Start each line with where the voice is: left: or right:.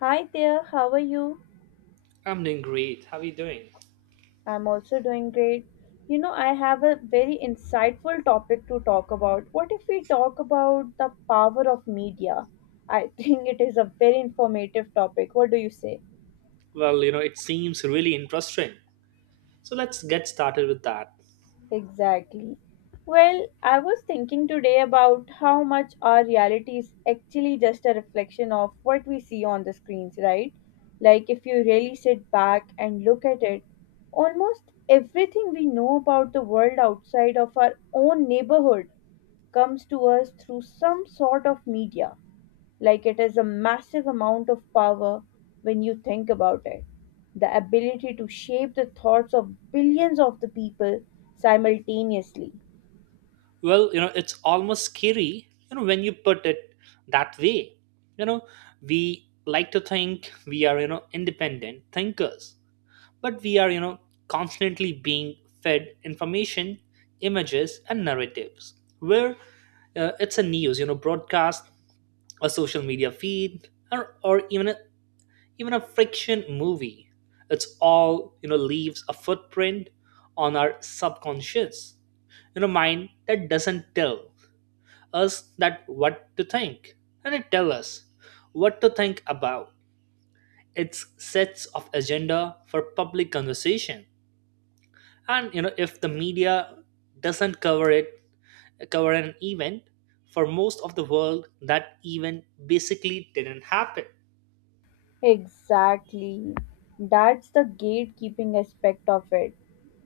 left: Hi there, how are you?
right: I'm doing great. How are you doing?
left: I'm also doing great. You know, I have a very insightful topic to talk about. What if we talk about the power of media? I think it is a very informative topic. What do you say?
right: Well, it seems really interesting. So let's get started with that.
left: Exactly. Well, I was thinking today about how much our reality is actually just a reflection of what we see on the screens, right? Like, if you really sit back and look at it, almost everything we know about the world outside of our own neighborhood comes to us through some sort of media. Like it is a massive amount of power when you think about it. The ability to shape the thoughts of billions of the people simultaneously.
right: Well, it's almost scary, when you put it that way. You know, we like to think we are, independent thinkers, but we are, constantly being fed information, images, and narratives. Where it's a news, broadcast, a social media feed, or even a friction movie. It's all, leaves a footprint on our subconscious, mind that doesn't tell us that what to think, and it tells us what to think about. It sets of agenda for public conversation, and if the media doesn't cover an event, for most of the world that event basically didn't happen.
left: Exactly. That's the gatekeeping aspect of it.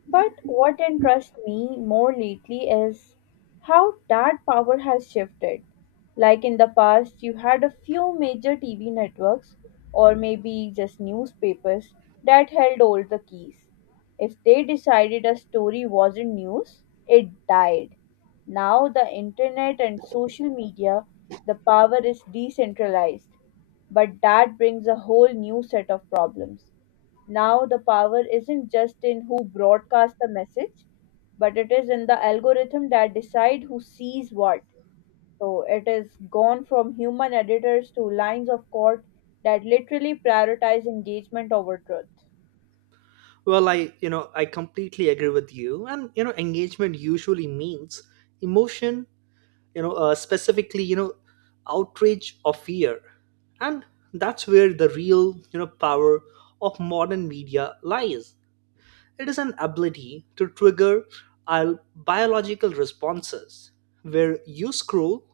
left: But what interests me more lately is how that power has shifted. Like in the past, you had a few major TV networks or maybe just newspapers that held all the keys. If they decided a story wasn't news, it died. Now, the internet and social media, the power is decentralized. But that brings a whole new set of problems. Now, the power isn't just in who broadcasts the message, but it is in the algorithm that decide who sees what. So it is gone from human editors to lines of court that literally prioritize engagement over truth.
right: Well, I completely agree with you. And, engagement usually means emotion, specifically, outrage or fear. And that's where the real, power of modern media lies. It is an ability to trigger our biological responses. Where you scroll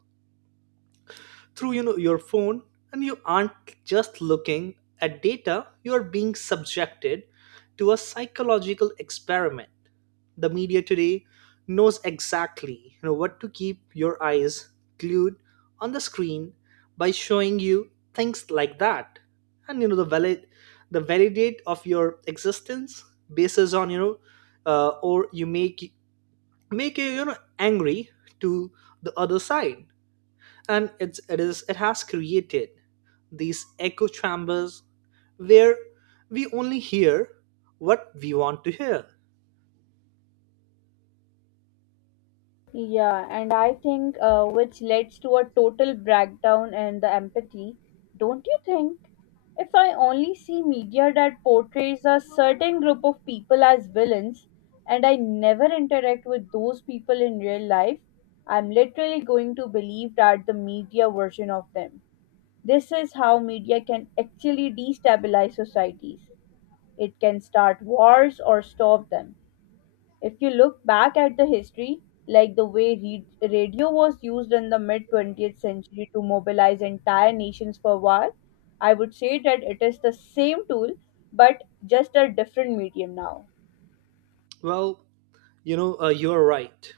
right: through, your phone, and you aren't just looking at data, you are being subjected to a psychological experiment. The media today knows exactly, what to keep your eyes glued on the screen by showing you things like that. And the validate of your existence bases on, or you make you, you know angry to the other side. And it's it is it has created these echo chambers where we only hear what we want to hear.
left: Yeah, and I think which leads to a total breakdown in the empathy, don't you think? If I only see media that portrays a certain group of people as villains and I never interact with those people in real life, I'm literally going to believe that the media version of them. This is how media can actually destabilize societies. It can start wars or stop them if you look back at the history, like the way radio was used in the mid 20th century to mobilize entire nations for war, I would say that it is the same tool but just a different medium now.
right: Well, you're right,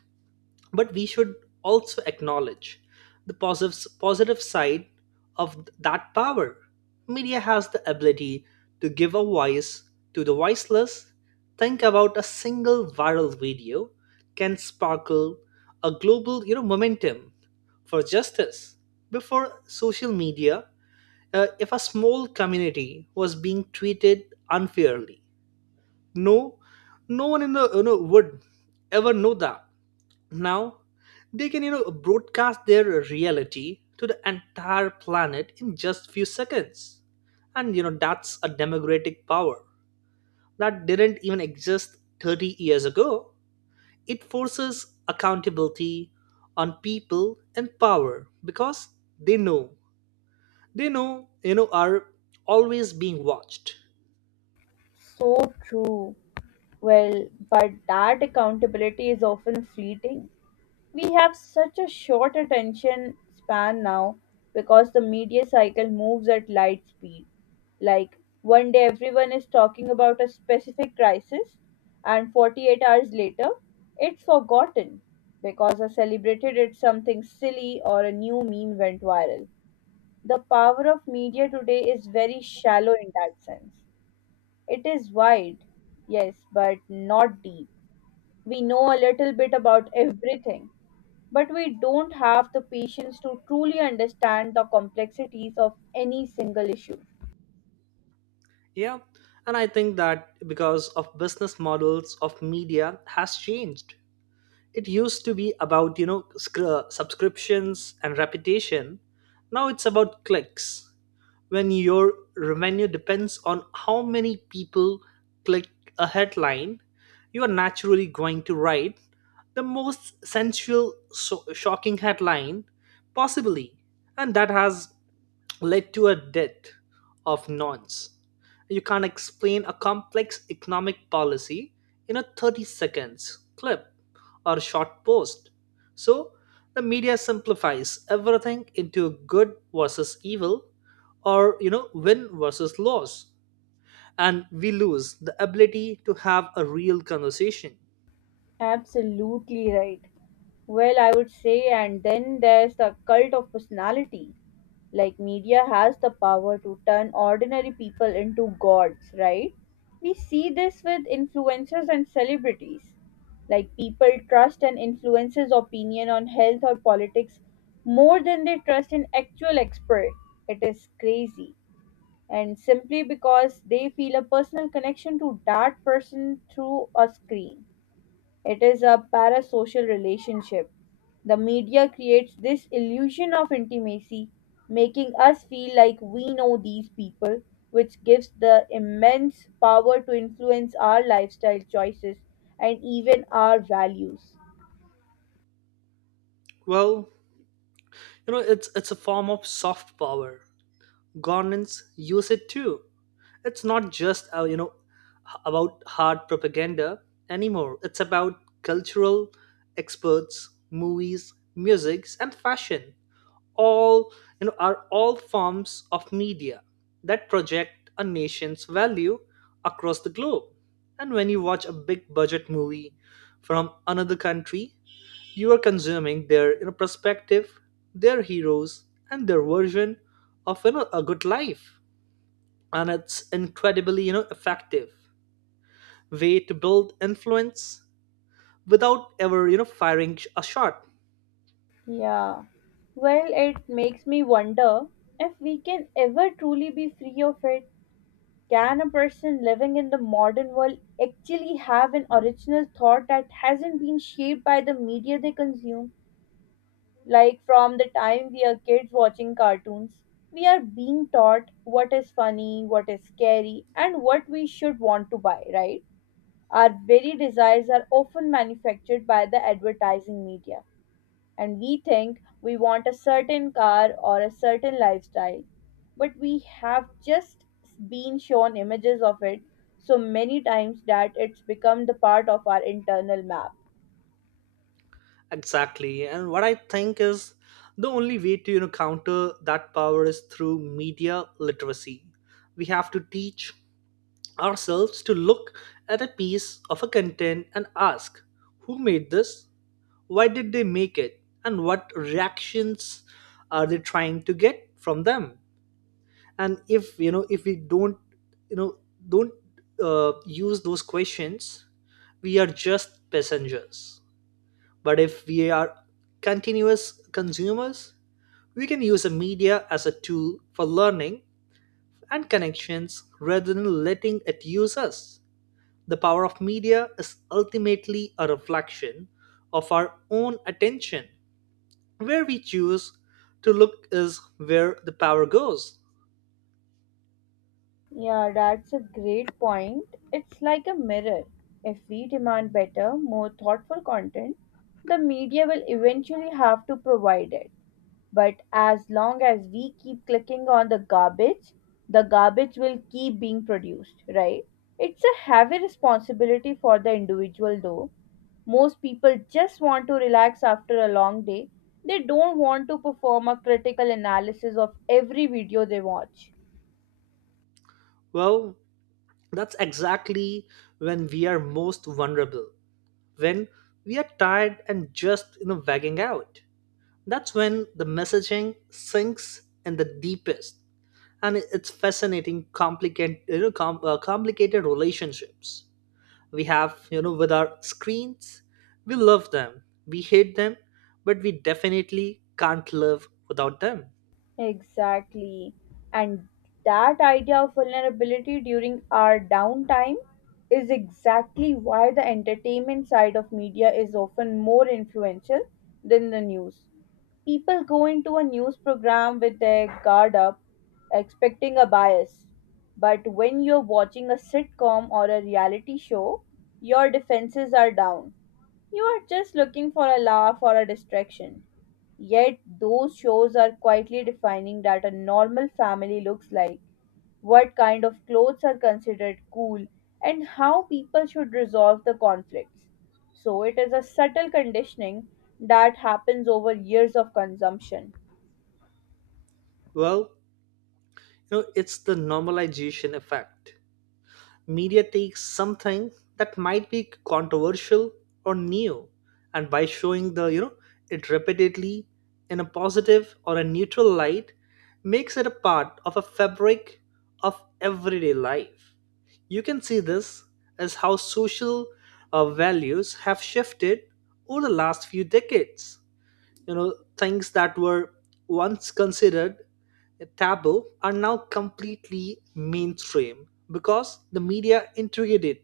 right: but we should also acknowledge the positive side of that power. Media has the ability to give a voice to the voiceless. Think about a single viral video can sparkle a global, momentum for justice. Before social media, if a small community was being treated unfairly, no, no one in the, would ever know that. Now, they can, broadcast their reality to the entire planet in just few seconds. And, that's a democratic power that didn't even exist 30 years ago. It forces accountability on people in power, because they know, they know are always being watched.
left: So true. Well, but that accountability is often fleeting. We have such a short attention span now because the media cycle moves at light speed. Like, one day everyone is talking about a specific crisis, and 48 hours later, it's forgotten because I celebrated it something silly or a new meme went viral. The power of media today is very shallow in that sense. It is wide, yes, but not deep. We know a little bit about everything, but we don't have the patience to truly understand the complexities of any single issue.
right: Yeah. And I think that because of business models of media has changed. It used to be about, subscriptions and reputation. Now it's about clicks. When your revenue depends on how many people click a headline, you are naturally going to write the most sensual shocking headline possibly, and that has led to a death of nuns. You can't explain a complex economic policy in a 30 seconds clip or short post. So, the media simplifies everything into good versus evil, or, win versus loss. And we lose the ability to have a real conversation.
left: Absolutely right. Well, I would say, and then there's the cult of personality. Like, media has the power to turn ordinary people into gods, right? We see this with influencers and celebrities. Like, people trust an influencer's opinion on health or politics more than they trust an actual expert. It is crazy. And simply because they feel a personal connection to that person through a screen. It is a parasocial relationship. The media creates this illusion of intimacy, making us feel like we know these people, which gives the immense power to influence our lifestyle choices and even our values.
right: Well, it's a form of soft power. Governments use it too. It's not just about hard propaganda anymore. It's about cultural experts, movies, musics, and fashion. All, are all forms of media that project a nation's value across the globe. And when you watch a big budget movie from another country, you are consuming their, perspective, their heroes, and their version of, a good life. And it's incredibly, effective way to build influence without ever, firing a shot.
left: Yeah. Well, it makes me wonder if we can ever truly be free of it. Can a person living in the modern world actually have an original thought that hasn't been shaped by the media they consume? Like from the time we are kids watching cartoons, we are being taught what is funny, what is scary, and what we should want to buy, right? Our very desires are often manufactured by the advertising media, and we think we want a certain car or a certain lifestyle, but we have just been shown images of it so many times that it's become the part of our internal map.
right: Exactly, and what I think is the only way to, counter that power is through media literacy. We have to teach ourselves to look at a piece of a content and ask, who made this, why did they make it, and what reactions are they trying to get from them? And if we don't you know don't use those questions, we are just passengers. But if we are continuous consumers, we can use the media as a tool for learning and connections rather than letting it use us. The power of media is ultimately a reflection of our own attention. Where we choose to look is where the power goes.
left: Yeah, that's a great point. It's like a mirror. If we demand better, more thoughtful content, the media will eventually have to provide it. But as long as we keep clicking on the garbage will keep being produced, right? It's a heavy responsibility for the individual, though. Most people just want to relax after a long day. They don't want to perform a critical analysis of every video they watch.
right: Well, that's exactly when we are most vulnerable, when we are tired and just, wagging out. That's when the messaging sinks in the deepest, and it's fascinating, complicated, complicated relationships we have, with our screens. We love them, we hate them, but we definitely can't live without them.
left: Exactly. And that idea of vulnerability during our downtime is exactly why the entertainment side of media is often more influential than the news. People go into a news program with their guard up, expecting a bias. But when you're watching a sitcom or a reality show, your defenses are down. You are just looking for a laugh or a distraction. Yet those shows are quietly defining that a normal family looks like, what kind of clothes are considered cool, and how people should resolve the conflicts. So it is a subtle conditioning that happens over years of consumption.
right: Well, it's the normalization effect. Media takes something that might be controversial or new, and by showing the, it repeatedly in a positive or a neutral light, makes it a part of a fabric of everyday life. You can see this as how social values have shifted over the last few decades. You know, things that were once considered taboo are now completely mainstream because the media integrated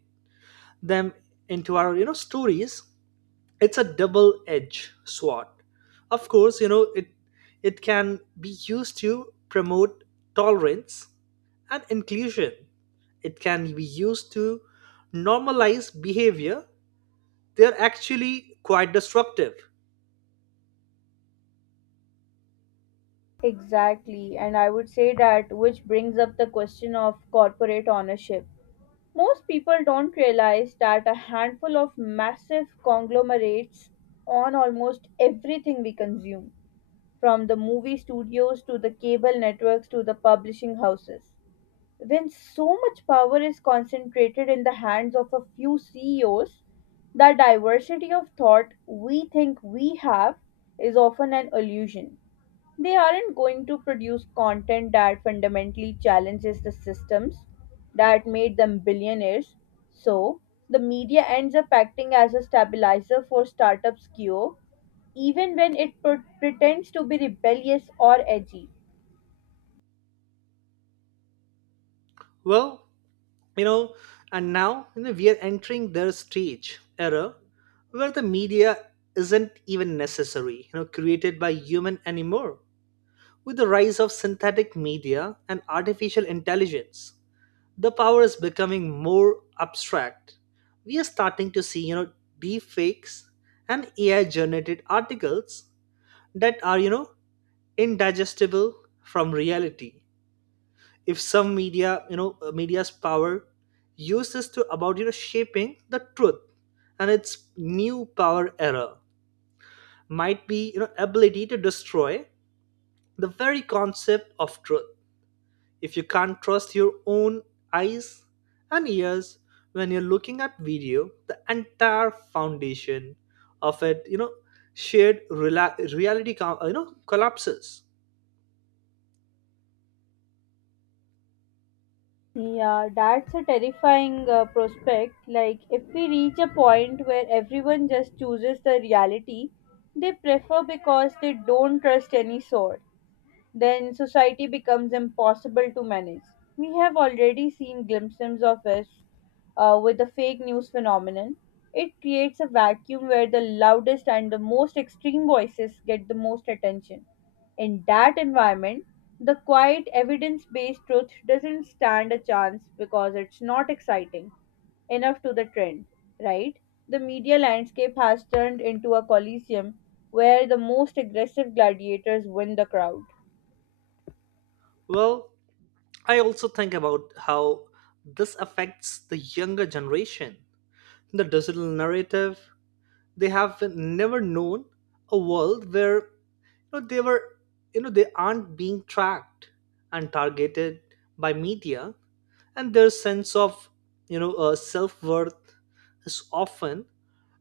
right: them into our, stories. It's a double edged sword, of course. You know, it can be used to promote tolerance and inclusion. It can be used to normalize behavior they're actually quite destructive.
left: Exactly, and I would say that which brings up the question of corporate ownership. Most people don't realize that a handful of massive conglomerates own almost everything we consume from the movie studios to the cable networks to the publishing houses. When so much power is concentrated in the hands of a few CEOs, the diversity of thought we think we have is often an illusion. They aren't going to produce content that fundamentally challenges the systems that made them billionaires. So, the media ends up acting as a stabilizer for startups' cure even when it pretends to be rebellious or edgy.
right: Well, you know and now you know, we are entering their stage era where the media isn't even necessary, created by human anymore. With the rise of synthetic media and artificial intelligence, the power is becoming more abstract. We are starting to see, deep fakes and AI generated articles that are, indigestible from reality. If some media, media's power uses to about, shaping the truth. And its new power error might be, ability to destroy the very concept of truth. If you can't trust your own eyes and ears when you're looking at video, the entire foundation of it, shared reality collapses.
left: Yeah, that's a terrifying prospect. Like, if we reach a point where everyone just chooses the reality they prefer because they don't trust any source, then society becomes impossible to manage. We have already seen glimpses of this with the fake news phenomenon. It creates a vacuum where the loudest and the most extreme voices get the most attention. In that environment, the quiet, evidence based truth doesn't stand a chance because it's not exciting enough to the trend, right? The media landscape has turned into a coliseum where the most aggressive gladiators win the crowd.
right: Well, I also think about how this affects the younger generation. The digital narrative, they have never known a world where, they were you know they aren't being tracked and targeted by media. And their sense of, self worth is often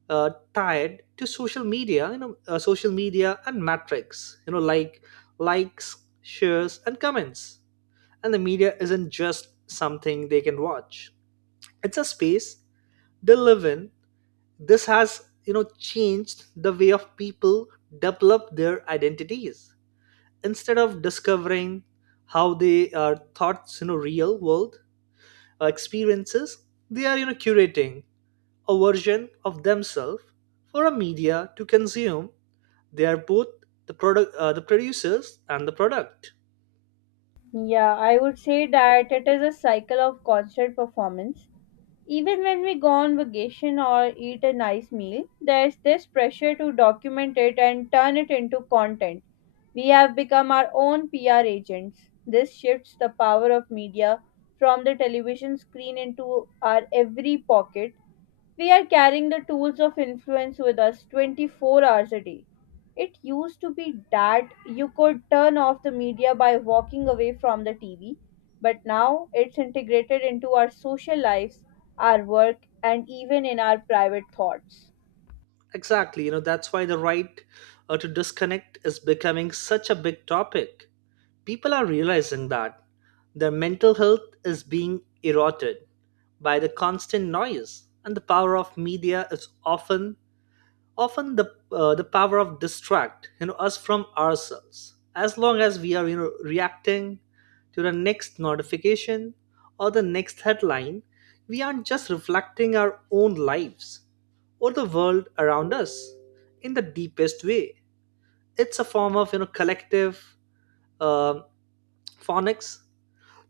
right: tied to social media and metrics, like likes, shares, and comments. And the media isn't just something they can watch. It's a space they live in. This has, changed the way of people develop their identities. Instead of discovering how they are thoughts, real world experiences, they are, curating a version of themselves for a media to consume. They are both the producers, and the product.
left: Yeah, I would say that it is a cycle of constant performance. Even when we go on vacation or eat a nice meal, there's this pressure to document it and turn it into content. We have become our own PR agents. This shifts the power of media from the television screen into our every pocket. We are carrying the tools of influence with us 24 hours a day. It used to be that you could turn off the media by walking away from the TV, but now it's integrated into our social lives, our work, and even in our private thoughts.
right: Exactly, that's why the right to disconnect is becoming such a big topic. People are realizing that their mental health is being eroded by the constant noise. And the power of media is often the power of distract, us from ourselves. As long as we are, reacting to the next notification or the next headline, we aren't just reflecting our own lives or the world around us in the deepest way. It's a form of, collective uh, phonics.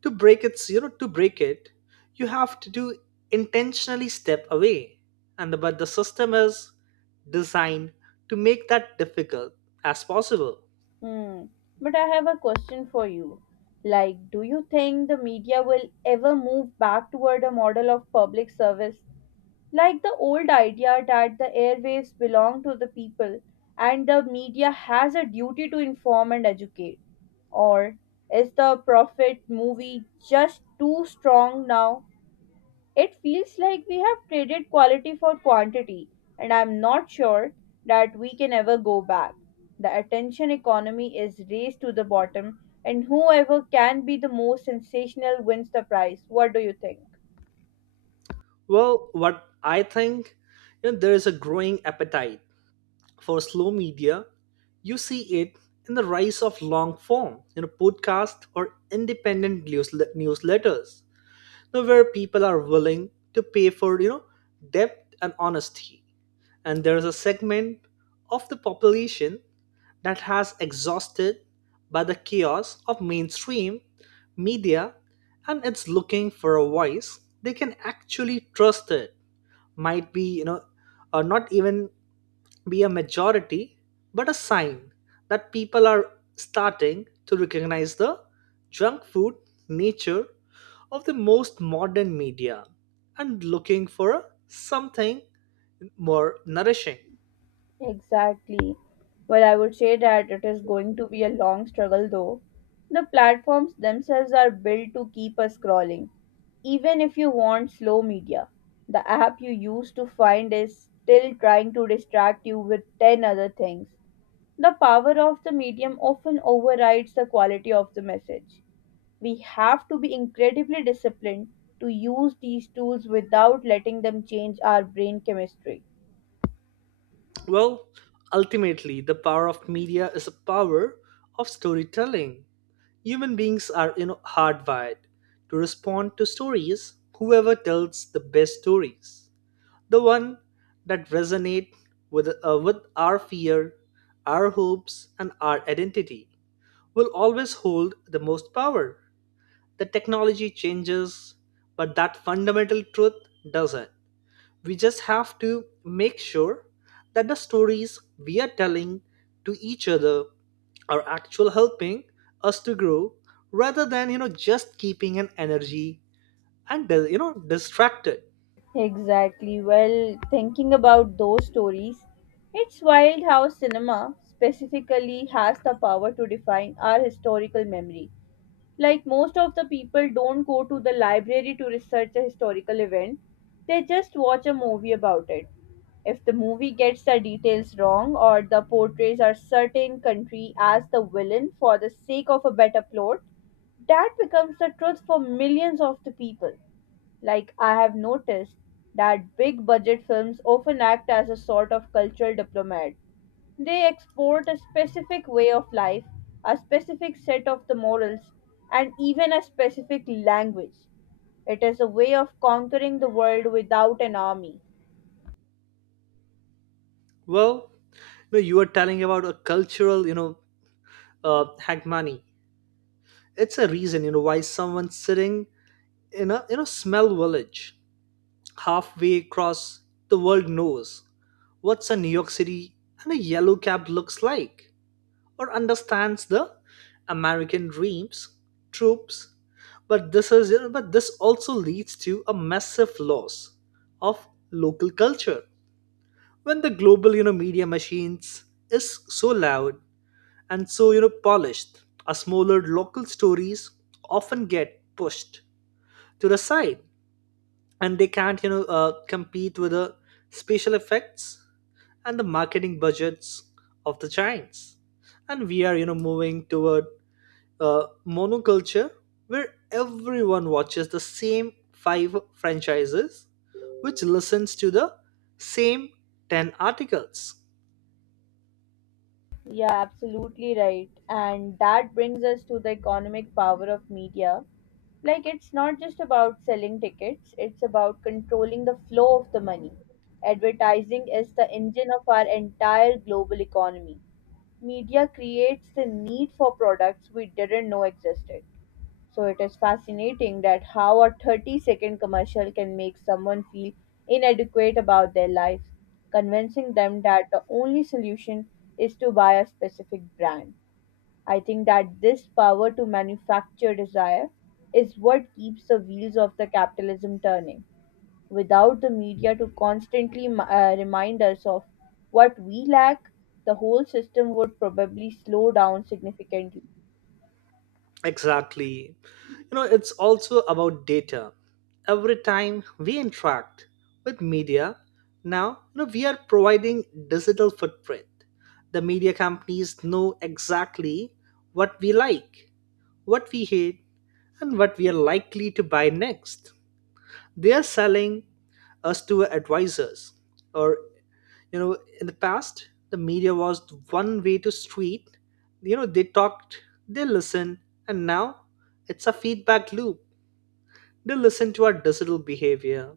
right: To break it, to break it you have to do intentionally step away. And but the system is designed to make that difficult as possible.
left: Hmm. But I have a question for you. Like, do you think the media will ever move back toward a model of public service? Like the old idea that the airwaves belong to the people and the media has a duty to inform and educate. Or is the profit movie just too strong now? It feels like we have traded quality for quantity, and I'm not sure that we can ever go back. The attention economy is raised to the bottom, and whoever can be the most sensational wins the prize. What do you think?
right: Well, what I think, there is a growing appetite for slow media. You see it in the rise of long form, podcast or independent news, newsletters, where people are willing to pay for, depth and honesty. And there is a segment of the population that has exhausted by the chaos of mainstream media, and it's looking for a voice they can actually trust. It might be, or not even be a majority, but a sign that people are starting to recognize the junk food nature of the most modern media and looking for something more nourishing.
left: Exactly. Well, I would say that it is going to be a long struggle though. The platforms themselves are built to keep us scrolling. Even if you want slow media, the app you used to find is still trying to distract you with 10 other things. The power of the medium often overrides the quality of the message. We have to be incredibly disciplined to use these tools without letting them change our brain chemistry.
right: Well, ultimately, the power of media is a power of storytelling. Human beings are, hardwired to respond to stories. Whoever tells the best stories, the one that resonate with our fear, our hopes, and our identity, will always hold the most power. The technology changes, but that fundamental truth doesn't. We just have to make sure that the stories we are telling to each other are actually helping us to grow rather than, just keeping an energy and, distracted.
left: Exactly. Well, thinking about those stories, it's wild how cinema specifically has the power to define our historical memory. Like most of the people don't go to the library to research a historical event, they just watch a movie about it. If the movie gets the details wrong or the portrays a certain country as the villain for the sake of a better plot, that becomes the truth for millions of the people. Like, I have noticed that big budget films often act as a sort of cultural diplomat. They export a specific way of life, a specific set of the morals, and even a specific language. It is a way of conquering the world without an army.
right: Well, you are telling about a cultural, hagmani. It's a reason, why someone sitting in a, smell village halfway across the world knows what's a New York City and a yellow cab looks like. Or understands the American dreams, troops, but this is but this also leads to a massive loss of local culture when the global media machines is so loud and so polished. Our smaller local stories often get pushed to the side, and they can't compete with the special effects and the marketing budgets of the giants. And we are moving toward monoculture, where everyone watches the same five franchises, which listens to the same 10 articles.
left: Yeah, absolutely right. And that brings us to the economic power of media. Like, it's not just about selling tickets, it's about controlling the flow of the money. Advertising is the engine of our entire global economy. Media creates the need for products we didn't know existed. So it is fascinating that how a 30-second commercial can make someone feel inadequate about their life, convincing them that the only solution is to buy a specific brand. I think that this power to manufacture desire is what keeps the wheels of the capitalism turning. Without the media to constantly remind us of what we lack, the whole system would probably slow down significantly.
right: Exactly. It's also about data. Every time we interact with media, now, we are providing digital footprint. The media companies know exactly what we like, what we hate, and what we are likely to buy next. They are selling us to advisors. Or in the past, the media was one way to street, they talked, they listened, and now it's a feedback loop. They listen to our digital behavior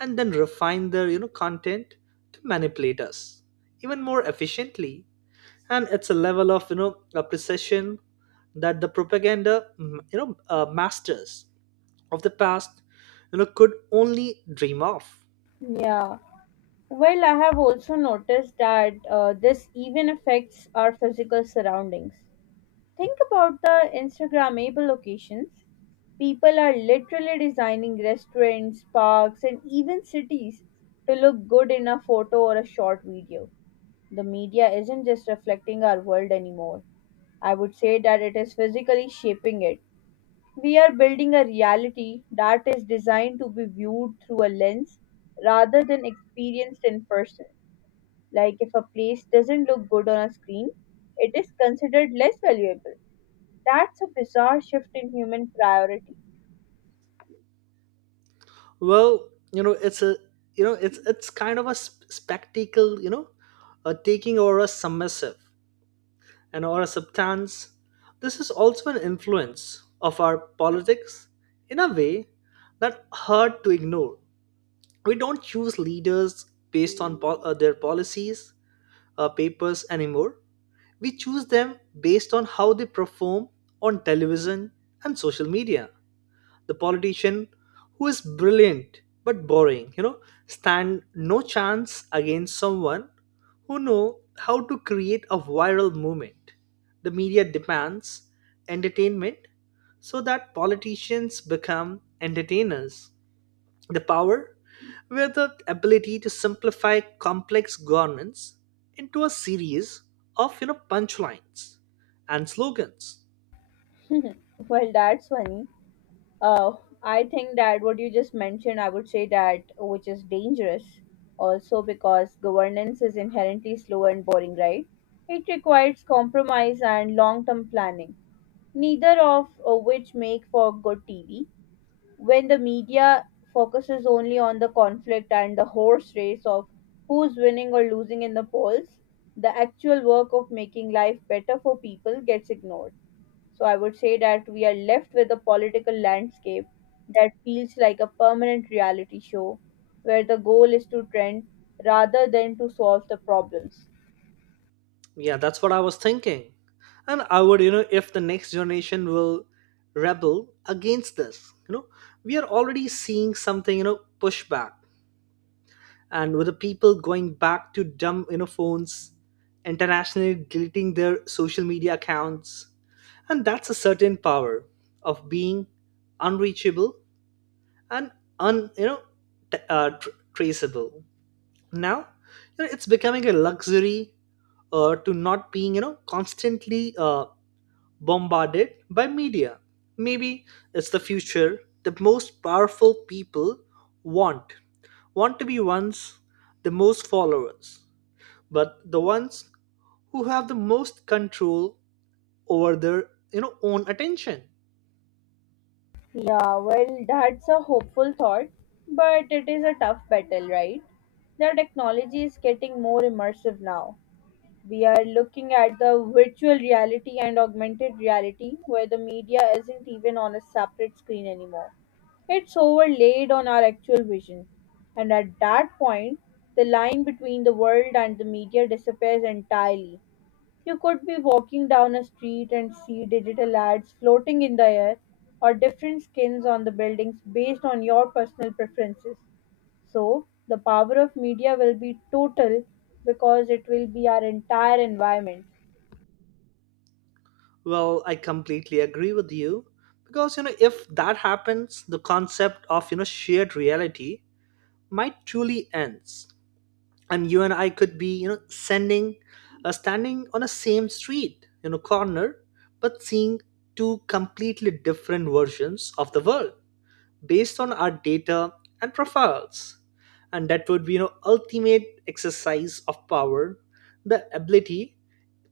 right: and then refine their content to manipulate us even more efficiently. And it's a level of a precision that the propaganda masters of the past could only dream of.
left: Yeah. Well, I have also noticed that this even affects our physical surroundings. Think about the Instagrammable locations. People are literally designing restaurants, parks, and even cities to look good in a photo or a short video. The media isn't just reflecting our world anymore. I would say that it is physically shaping it. We are building a reality that is designed to be viewed through a lens rather than experienced in person. Like if a place doesn't look good on a screen, it is considered less valuable. That's a bizarre shift in human priority.
right: Well, it's kind of a spectacle, a taking or a submissive and or a substance. This is also an influence of our politics in a way that hard to ignore. We don't choose leaders based on their policies, papers anymore. We choose them based on how they perform on television and social media. The politician who is brilliant but boring stand no chance against someone who know how to create a viral movement. The media demands entertainment, so that politicians become entertainers, the power with the ability to simplify complex governance into a series of punchlines and slogans.
left: Well, that's funny. Uh, I think that what you just mentioned, I would say that which is dangerous also because governance is inherently slow and boring, right? It requires compromise and long term planning, neither of which make for good TV. When the media focuses only on the conflict and the horse race of who's winning or losing in the polls, the actual work of making life better for people gets ignored. So I would say that we are left with a political landscape that feels like a permanent reality show where the goal is to trend rather than to solve the problems.
right: Yeah, that's what I was thinking. And I would, if the next generation will rebel against this, we are already seeing something, pushback. And with the people going back to dumb, phones, internationally deleting their social media accounts. And that's a certain power of being unreachable and un, you know, t- tr- traceable. Now, it's becoming a luxury to not being, constantly bombarded by media. Maybe it's the future the most powerful people want. want to be ones the most followers, but the ones who have the most control over their own attention.
left: Yeah, well, that's a hopeful thought, but it is a tough battle, right? The technology is getting more immersive now. We are looking at the virtual reality and augmented reality where the media isn't even on a separate screen anymore. It's overlaid on our actual vision. And at that point, the line between the world and the media disappears entirely. You could be walking down a street and see digital ads floating in the air or different skins on the buildings based on your personal preferences. So the power of media will be total because it will be our entire environment.
right: Well, I completely agree with you, because if that happens, the concept of shared reality might truly ends. And you and I could be, standing on a same street, corner, but seeing two completely different versions of the world based on our data and profiles. And that would be, ultimate exercise of power, the ability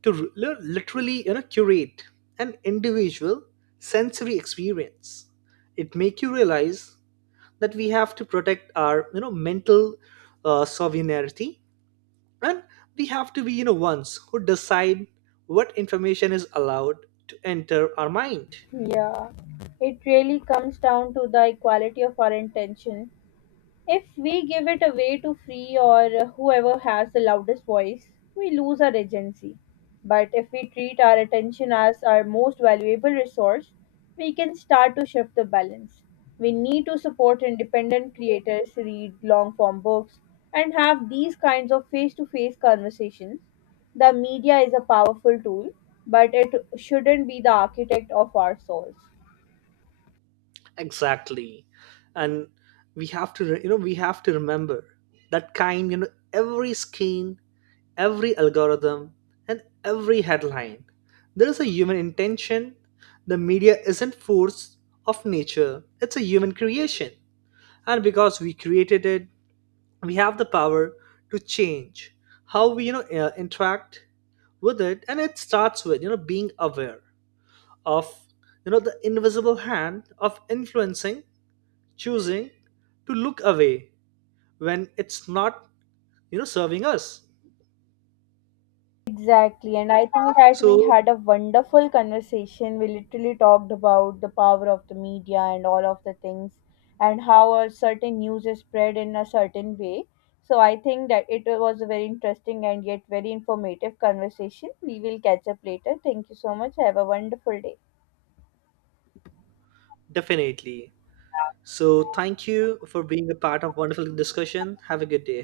right: to literally, curate an individual sensory experience. It make you realize that we have to protect our, mental sovereignty, and we have to be ones who decide what information is allowed to enter our mind.
left: Yeah, it really comes down to the equality of our intention. If we give it away to free or whoever has the loudest voice, we lose our agency. But if we treat our attention as our most valuable resource, we can start to shift the balance. We need to support independent creators, read long form books, and have these kinds of face to face conversations. The media is a powerful tool, but it shouldn't be the architect of our souls.
right: Exactly. And we have to remember that kind you know every screen, every algorithm, and every headline, there is a human intention. The media isn't force of nature, it's a human creation. And because we created it, we have the power to change how we interact with it. And it starts with being aware of the invisible hand of influencing, choosing to look away when it's not serving us.
left: Exactly. And I think that we
right: So
left: had a wonderful conversation. We literally talked about the power of the media and all of the things and how a certain news is spread in a certain way. So I think that it was a very interesting and yet very informative conversation. We will catch up later. Thank you so much. Have a wonderful day.
right: definitely, so thank you for being a part of wonderful discussion. Have a good day